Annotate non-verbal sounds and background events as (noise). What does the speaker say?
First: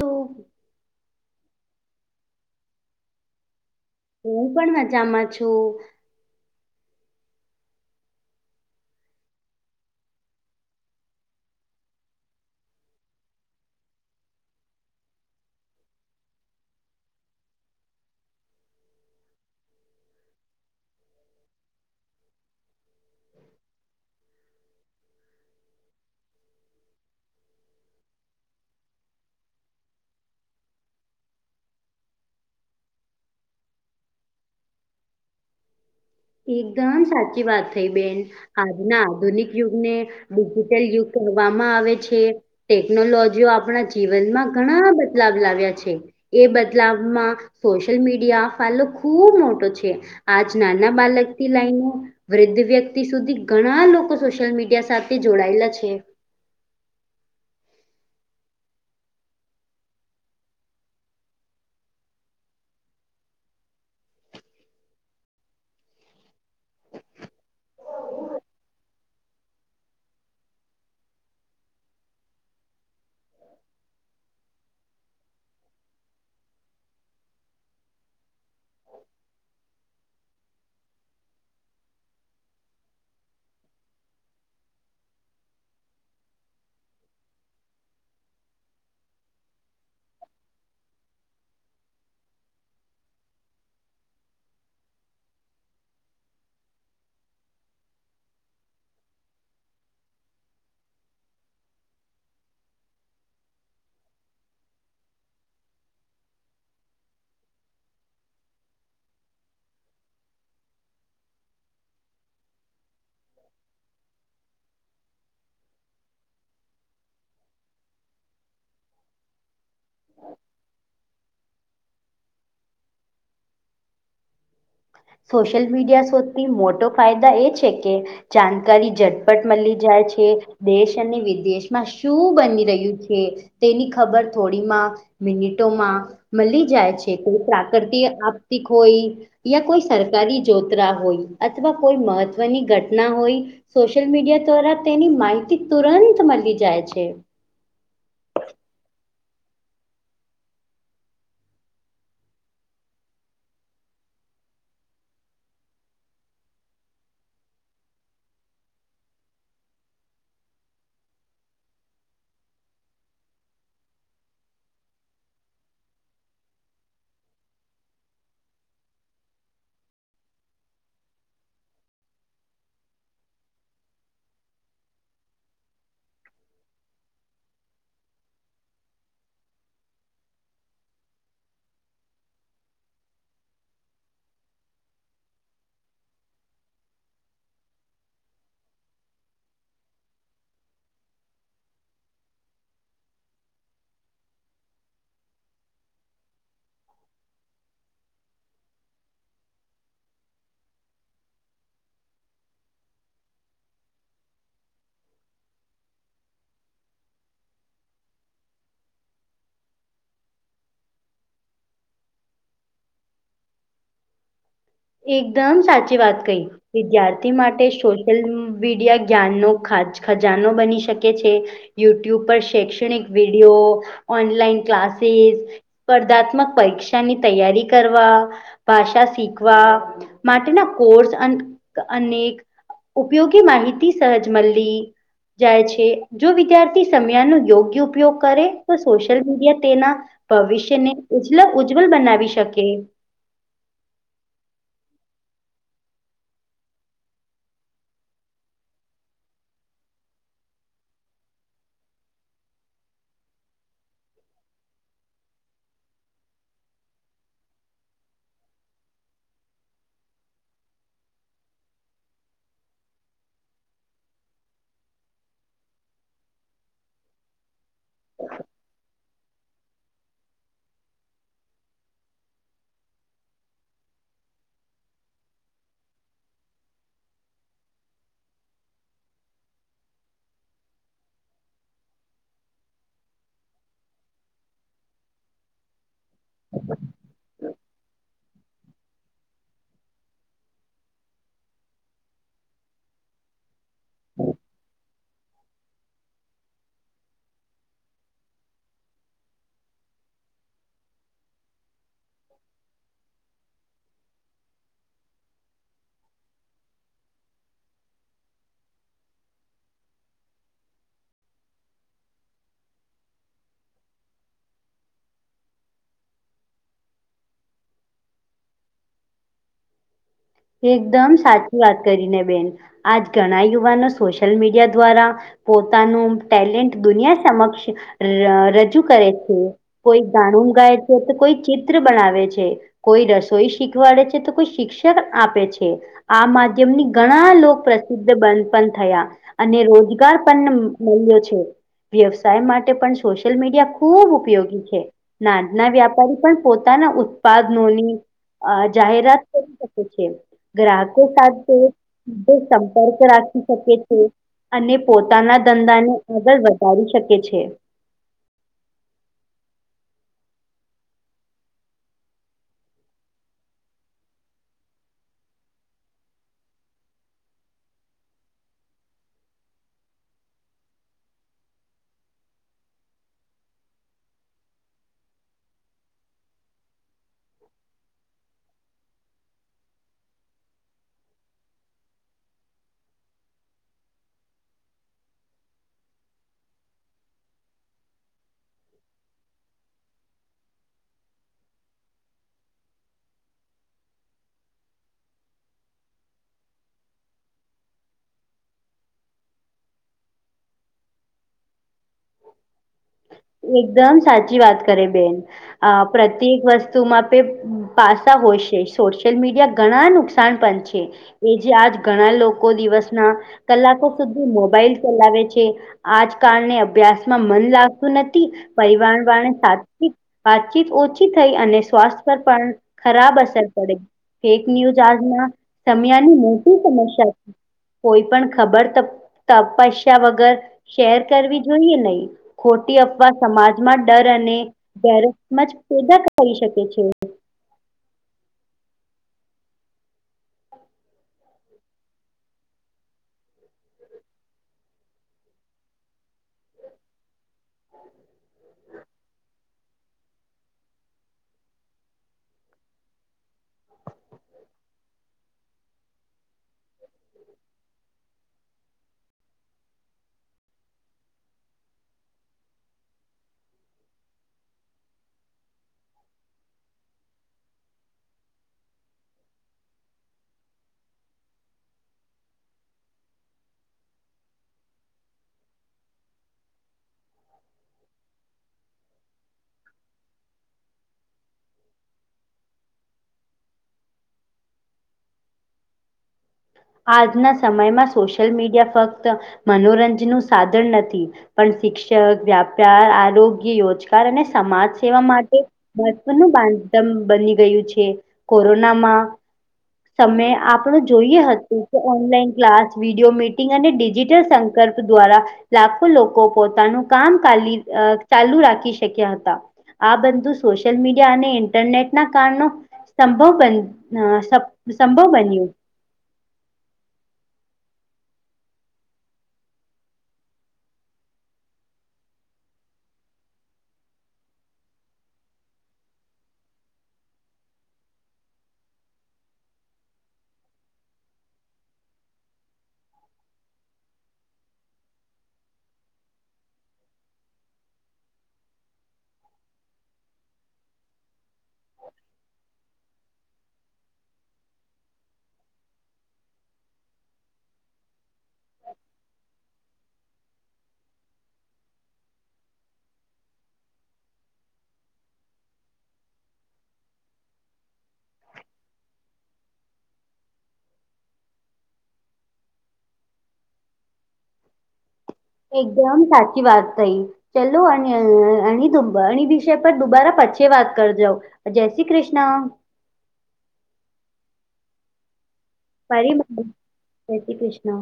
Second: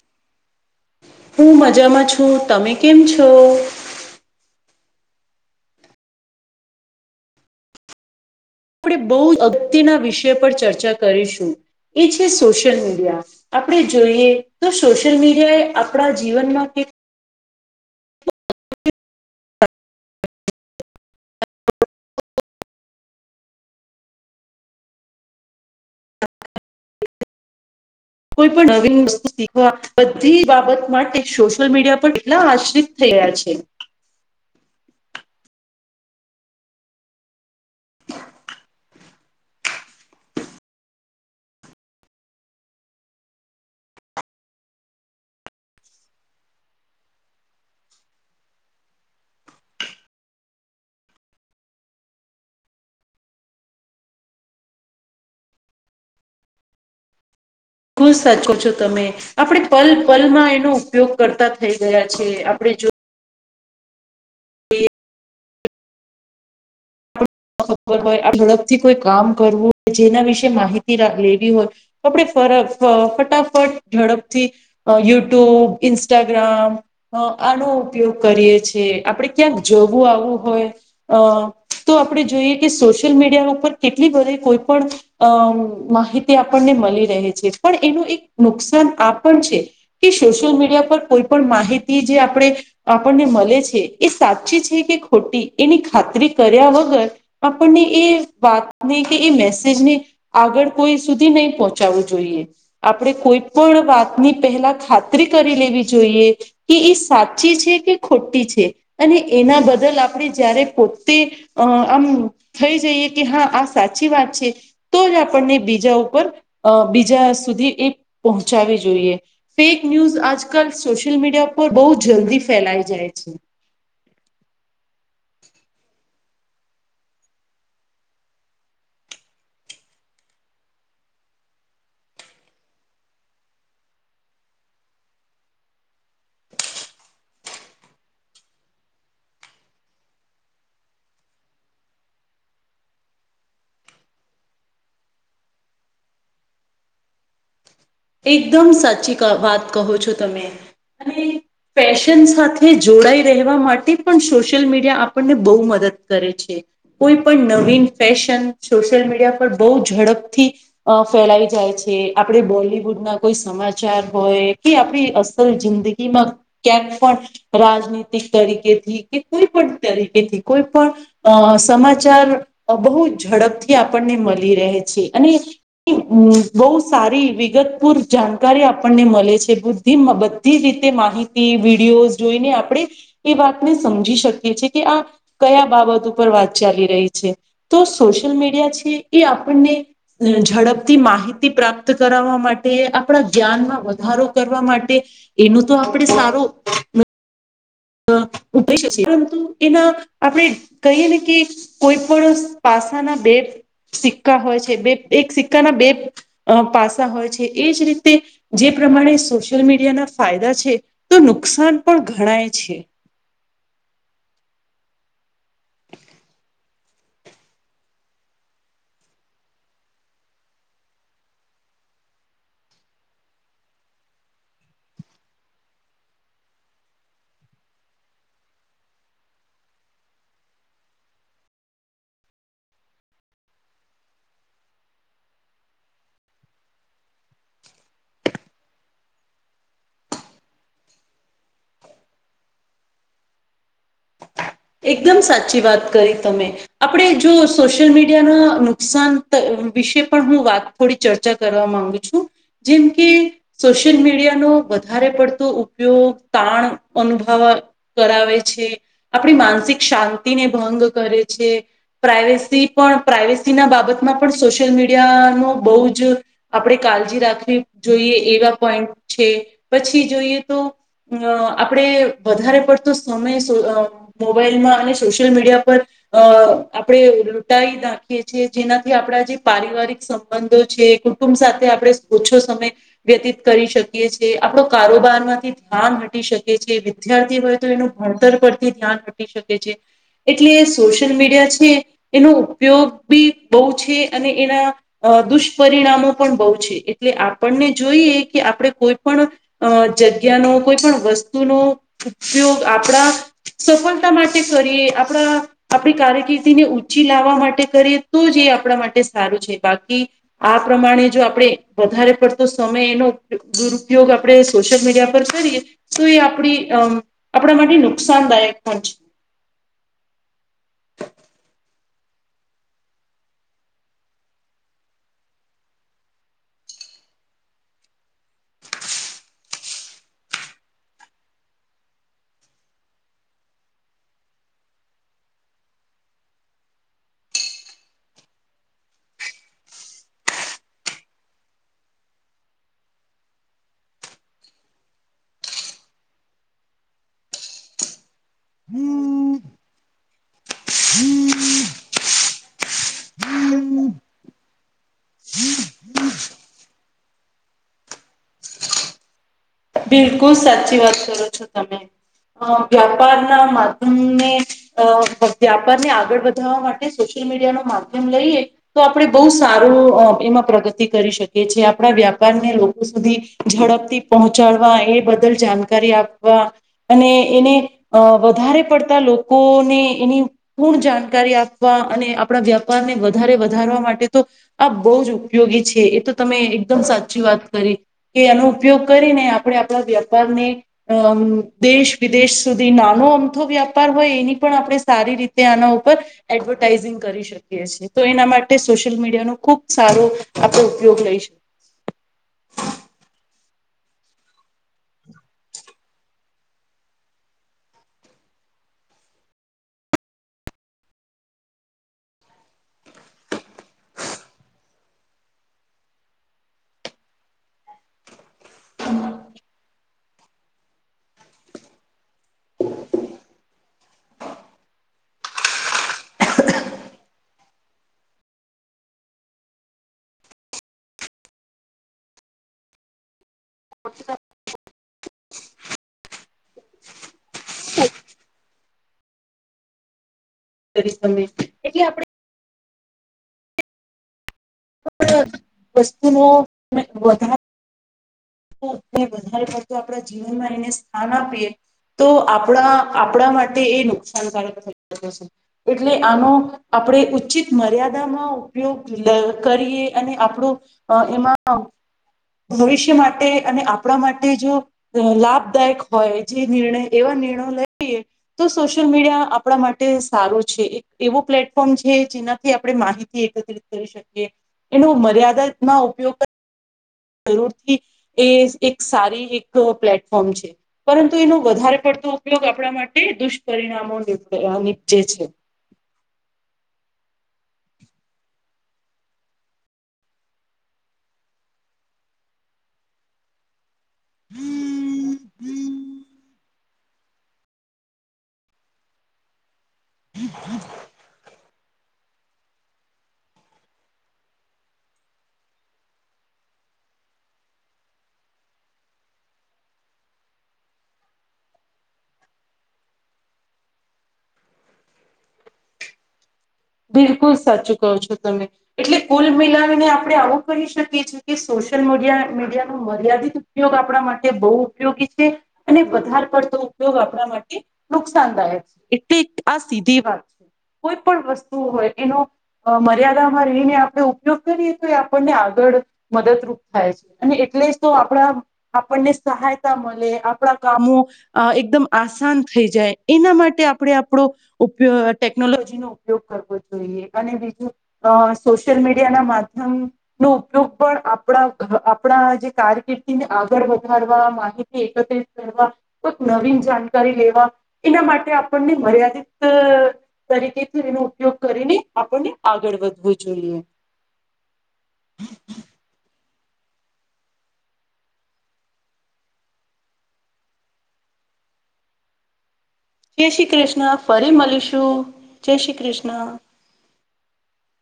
તો હું મજામાં છું તમે કેમ છો? હું પણ મજામાં છું. આપણે બહુ અગત્યના વિષય પર ચર્ચા કરીશું એ છે સોશિયલ મીડિયા આપણે જોઈએ તો સોશિયલ મીડિયા એ આપણા જીવનમાં કે (unintelligible) કોઈ પણ નવીન વસ્તુ શીખવા બધી બાબત માટે સોશિયલ મીડિયા પર કેટલા આશ્રિત થઈ રહ્યા છે. એકદમ સાચી વાત થઈ બેન ના આધુનિક યુગને ડિજિટલ યુગ કહેવામાં આવે છે. ટેકનોલોજીઓ આપણા જીવનમાં ઘણા બદલાવ લાવ્યા છે. એ બદલાવમાં સોશિયલ મીડિયા (unintelligible) ખુબ મોટો છે આજના ના બાલક થી લાઈને વૃદ્ધ વ્યક્તિ સુધી ઘણા લોકો સોશિયલ મીડિયા સાથે જોડાયેલા છે. (unintelligible) છો તમે આપડે પલ પલમાં એનો ઉપયોગ કરતા થઈ ગયા છે આપણે જો ખબર હોય આ ઝડપથી કોઈ કામ કરવું જેના વિશે માહિતી લેવી હોય આપણે ફર ફટાફટ ઝડપથી અ યુટ્યુબ ઇસ્ટાગ્રામ અ આનો ઉપયોગ કરીએ છેીએ આપડે ક્યાંક જવું આવું હોય અ તો આપણે જોઈએ કે સોશિયલ મીડિયા ઉપર કેટલી બધી કોઈ પણ અમ માહિતી આપણને મળી રહે છે પણ એનું એક નુકસાન આ પણ છે કે સોશિયલ મીડિયા પર કોઈ પણ માહિતી જે આપણેે આપણને મળે છે એ સાચી છે કે ખોટી એની ખાતરી કર્યા વગર આપણને એ વાતની કે એ મેસેજની આગળ કોઈ સુધી નહી પહોંચાવું જોઈએ. આપણે કોઈ પણ વાતની પહેલા ખાતરી કરી લેવી જોઈએ કે એ સાચી છે કે ખોટી છે અને એના બદલ આપણે જયારે પોતે અ આમ થઈ જઈએ કે હા આ સાચી વાત છે. તો જ આપણને બીજા ઉપર બીજા સુધી એ પહોંચાવવી જોઈએ ફેક ન્યૂઝ આજકાલ સોશિયલ મીડિયા પર બહુ જલ્દી ફેલાઈ જાય છે. સોશિયલ મીડિયા શોધથી મોટો ફાયદા એ છે કે જાણકારી ઝટપટ મળી જાય છે દેશ અને વિદેશમાં શું બની રહ્યું છે તેની ખબર થોડીમાં મિનિટોમાં મળી જાય છે કોઈ પ્રાકૃતિ આપત્તિ હોઈ યા કોઈ સરકારી જોતરા હોય અથવા કોઈ મહત્વની ઘટના હોય સોશિયલ મીડિયા દ્વારા તેની માહિતી તુરંત મળી જાય છે. એકદમ સાચી વાત કહો છો તમે અને ફેશન સાથે જોડાઈ રહેવા માટે પણ સોશિયલ મીડિયા આપણને બહુ મદદ કરે છે. કોઈ પણ નવીન ફેશન સોશિયલ મીડિયા પર બહુ ઝડપથી ફેલાઈ જાય છે આપણે બોલીએ ના કોઈ સમાચાર હોય કે આપણે અસલ જિંદગી માં ક્યાંક પણ રાજનીતિક તરીકેથી કે કોઈ પણ તરીકેથી કોઈ પણ સમાચાર બહુ ઝડપથી આપણને મળી રહે છે અને બહુ સારી વિગત ભરપૂર જાણકારી આપણને મળે છે બધી બધી રીતે માહિતી વિડીયો જોઈને આપણે એ વાતને સમજી શકીએ છીએ કે આ કયા બાબત ઉપર વાત ચાલી રહી છે તો સોશિયલ મીડિયા છે એ આપણને ઝડપથી માહિતી પ્રાપ્ત કરાવવા મા ટે આપણા જ્ઞાનમાં વધારો કરવા માટે એનું તો આપણે સારો (unintelligible) પરંતુ એના આપણે કહીએ ને કે કોઈ પણ પાસાના બે સિક્કા હોય છે બે એક સિક્કાના બે પાસા હોય છે એજ રીતે જે પ્રમાણે સોશિયલ મીડિયાના ફાયદા છે તો નુકસાન પણ ઘણાય છે. એકદમ સાચી વાત કહી. વિદ્યાર્થી માટે સોશિયલ મીડિયા જ્ઞાનનો ખાજ ખજાનો બની શકે છે. યુટ્યુબ પર શૈક્ષણિક વિડીયો, ઓનલાઈન ક્લાસીસ, સ્પર્ધાત્મક પરીક્ષાની તૈયારી કરવા, ભાષા શીખ વા માટેના કોર્સ અન અનેક ઉપયોગી માહિતી સહજ મલી જાય છે. જો વિદ્યાર્થી સમયા નો યોગ્ય ઉપયોગ કરે તો સોશિયલ મીડિયા તેના ભવિષ્યને ઉજલ ઉજ્જવલ બનાવી શકે. એકદમ સાચી વાત કરી તમે. આપણે જો સોશિયલ મીડિયાના નુકસાન વિશે પણ હું વાત થોડી ચર્ચા કરવા માંગુ છું જેમ કે સોશિયલ મીડિયાનો વધારે પડતો ઉપયોગ તાણ અનુભવ કરાવે છે, આપણી માનસિક શાંતિને ભંગ કરે છે, પ્રાઇવેસી પણ પ્રાઇવેસી ના બાબતમાં પણ સોશિયલ મીડિયાનો બહુ જ આપણે કાળજી રાખવી જોઈએ એવા પોઈન્ટ છે પછી જોઈએ તો આપડે વધારે પડતો સમય મોબાઈલમાં અને સોશિયલ મીડિયા પર આપણે લૂંટાઈ નાખીએ છીએ જેનાથી આપડા જે પારિવારિક સ બંધો છે કુટુંબ સાથે આપણે ઓછો સમય વ્યતીત કરી શકીએ છીએ આપડો કારોબાર માંથી ધ્યાન હ ટી શકે છે વિદ્યાર્થી હોય તો એનું ભણતર પરથી ધ્યાન હટી શકે છે. એટલે સોશિયલ મીડિયા છે એનો ઉપયોગ બી બહુ છે અને એના અ દુષ્પરિણામો પણ બહુ છે એટલે આપણને જોઈએ કે આપણે કોઈ પણ જગ્યાનો કોઈ પણ વસ્તુનો ઉપયોગ આપણા સફળતા માટે કરીએ આપણા આપણી કારકિર્દીને ઊંચી લાવવા માટે કરીએ તો જ એ આપણા માટે સારું છે બાકી આ પ્રમાણે જો આપણેે વધારે પડતો સમય એનો દુરુપયોગ આપડે સોશિયલ મીડિયા પર કરીએ તો એ આપણી આપણા માટે નુકસાનદાયક પણ છે. એકદમ સાચી વાત કરીને બેન આજ ઘણા યુવાનો સોશિયલ મીડિયા દ્વારા પોતાનું ટેલેન્ટ દુનિયા સમક્ષ ર રજૂ કરે છે. કોઈ ગાણું ગાય છે તો કોઈ ચિત્ર બનાવે છે. કોઈ રસોઈ શીખવાડે છે તો કોઈ શિક્ષક આપે છે. આ માધ્યમની ઘણા લોક પ્રસિદ્ધ બંધ પણ થયા. અને રોજગાર પણ મળ્યો છે. વ્યવસાય માટે પણ સોશિયલ મીડિયા ખૂબ ઉપયોગી છે. નાદના વ્યાપારી પણ પોતાના ઉત્પાદનોની જાહેરાત કરી શ કે છે. ગ્રાહકો સાથે સંપર્ક રાખી શકે છે. અને પોતાના ધંધાને આગળ વધારી શકે છે. બિલકુલ સાચી વાત કરો છો તમે વ્યાપાર ના માધ્યમને અ વ્યાપાર ને આગળ વધારવા માટે સોશિયલ મીડિયા નો માધ્યમ લઈએ તો આપણે બહુ સારું એમાં પ્રગતિ કરી શકીએ છીએ આપણા વ્યાપારને લોકો સુધી ઝડપથી પહોંચાડવા એ બદલ જાણકારી આપવા અને એને અ વધારે પડતા લોકોને એની પૂર્ણ જાણકારી આપવા અને આપણા વ્યાપારને વધારે વધારવા માટે તો આ બહુ જ ઉપયોગી છે એ તો તમે એકદમ સાચી વાત કરી કે એનો ઉપયોગ કરીને આપણે આપણા વ્યાપાર ને અ દેશ વિદેશ સુધી નાનો અમથો વ્યાપાર હોય એની પણ આપણે સારી રીતે આના ઉપર એડવર્ટાઇઝિંગ કરી શકે એના માટે સોશિયલ મીડિયા નો ખુબ સારો આપડણે ઉપયોગ લઈ શકીએ એકદમ સાચી વાત કરે બેન આ પ્રત્યેક વસ્તુમાં પે પાસા હોશે સોશિયલ મીડિયા ઘણા નુકસ સાણપંછી એ જે આજ ઘણા લોકો દિવસના કલાકો સુધી મોબાઈલ ચલાવે છે. આજ કારણે અભ્યાસમાં મન લાગતું નથી પરિવાર વાળને સા વાતચીત ઓછી થઈ અને સ્વાસ્થ્ય પર પણ ખરાબ અસર પડે ફેક ન્યૂઝ આજના સમયાની મોટી સમસ્યા છે. કોઈ પણ ખબર તપસ્યા વગર શેર કરવી જોઈએ નહી ખોટી અફવા સમાજમાં ડર અને ગેરસમજ પેદા કરી શકે છે. કરીશ તમે એટલે આપણે વસ્તુ વધારે હ (inaudible) વધારે પડતું આપણા જીવનમાં એને સ્થાન આપીએ તો આપણા આપણા માટે એ નુકસાનકારક થઈ શકે છે એટલે આનો આપણે ઉચિત મર્યાદામા ઉપયોગ કરીએ અને આપણું એમાં ભવિષ્ય માટે માટે અને આપણા માટે જો લાભદાયક હોય, જે નિર્ણય એવા નિર્ણયો લઈ લએ તો સોશિયલ મીડિયા આપણા માટે સારુ છે એક એવો પ્લેટફોર્મ છે, જેનાથી આપણે માહિતી એકિત કરી શકી એનો મર્યાદામાં ઉપયોગ જરૂરથી એ એક સારી એક પ્લેટફોર્મ છે. પરંતુ એનો વધારે પડતો ઉપયોગ આપણા માટે દુષ્પરિણામો નીપજે છે. આજના સમયમાં સોશિયલ મીડિયા ફક્ત મનોરંજન નું સાધન નથી. પણ શિક્ષક વ્યાપાર આરોગ્ય યોજના સરકાર અને સમાજ સેવા માટે મહત્વનું બાધ બની ગયુ છે, કોરોનામાં સમય આપણો જોઈએ હતુ, કે ઓનલાઈન ક્લાસ વિડીિયો મીટિંગ અને ડિજિટલ સંકલ્પ દ્વારા લાખો લોકો પોતાનું કામા ચાલુ રાખી શક્યા હતા આ બધું સોશિયલ મીડિયા અને ઇન્ટરનેટ ના કારનો સંભવ બન સંભવ બન્યુ બિલકુલ સાચું કહો છો તમે એટલે કુલ મિલાવીને આપડણે આવું કહી શકીએ છએ. સોશિયલ મડ મીડિયા ન મર્યાદિત ઉપયોગ આપણા માટે બહુ ઉપયોગી છે. અને વધારે પડતો ઉપયોગ આપણા માટે નુકસાનદાયક છે, એટલે આ સીધી વાત છે. કોઈ પણ વસ્તુ હોય, એનો મર્યાદામાં રહીને આપણે ઉપયોગ કરીએ તો એ આપણને આગળ મદદરૂપ થાય છે, અને એટલે જ તો આપડા આપણને સહાયતા મળે આપણા કામો અ એકદમ આસાન થઈ જાય, એના માટે આપણે આપણો ઉપ ટેકનોલોજી નો ઉપયોગ કરવો જોઈએ અને બીજુ અ સોશિયલ મીડિયા ના માધ્યમ નો ઉપયોગ પણ આપણા આપણા જે કારકિર્દીને આગળ વધારવા માહિતી એકત્ર કરવા કોઈક નવીન જાણકારી લેવા એના માટે આપણને મર્યાદિત તરીકેથી વિનો ઉપયોગ કરીને આપણને આગળ વધવું જોઈએ. ને સાચી વાત કઈ. ચલો અ અ વિષય પર દુબારા પછી વાત કરજાવ જય શ્રી કૃષ્ણ. કેય શ્રી કૃષ્ણ ફરી મળીશું. જય શ્રી ફરી કૃષ્ણ શય શ્રી કૃષ્ણ.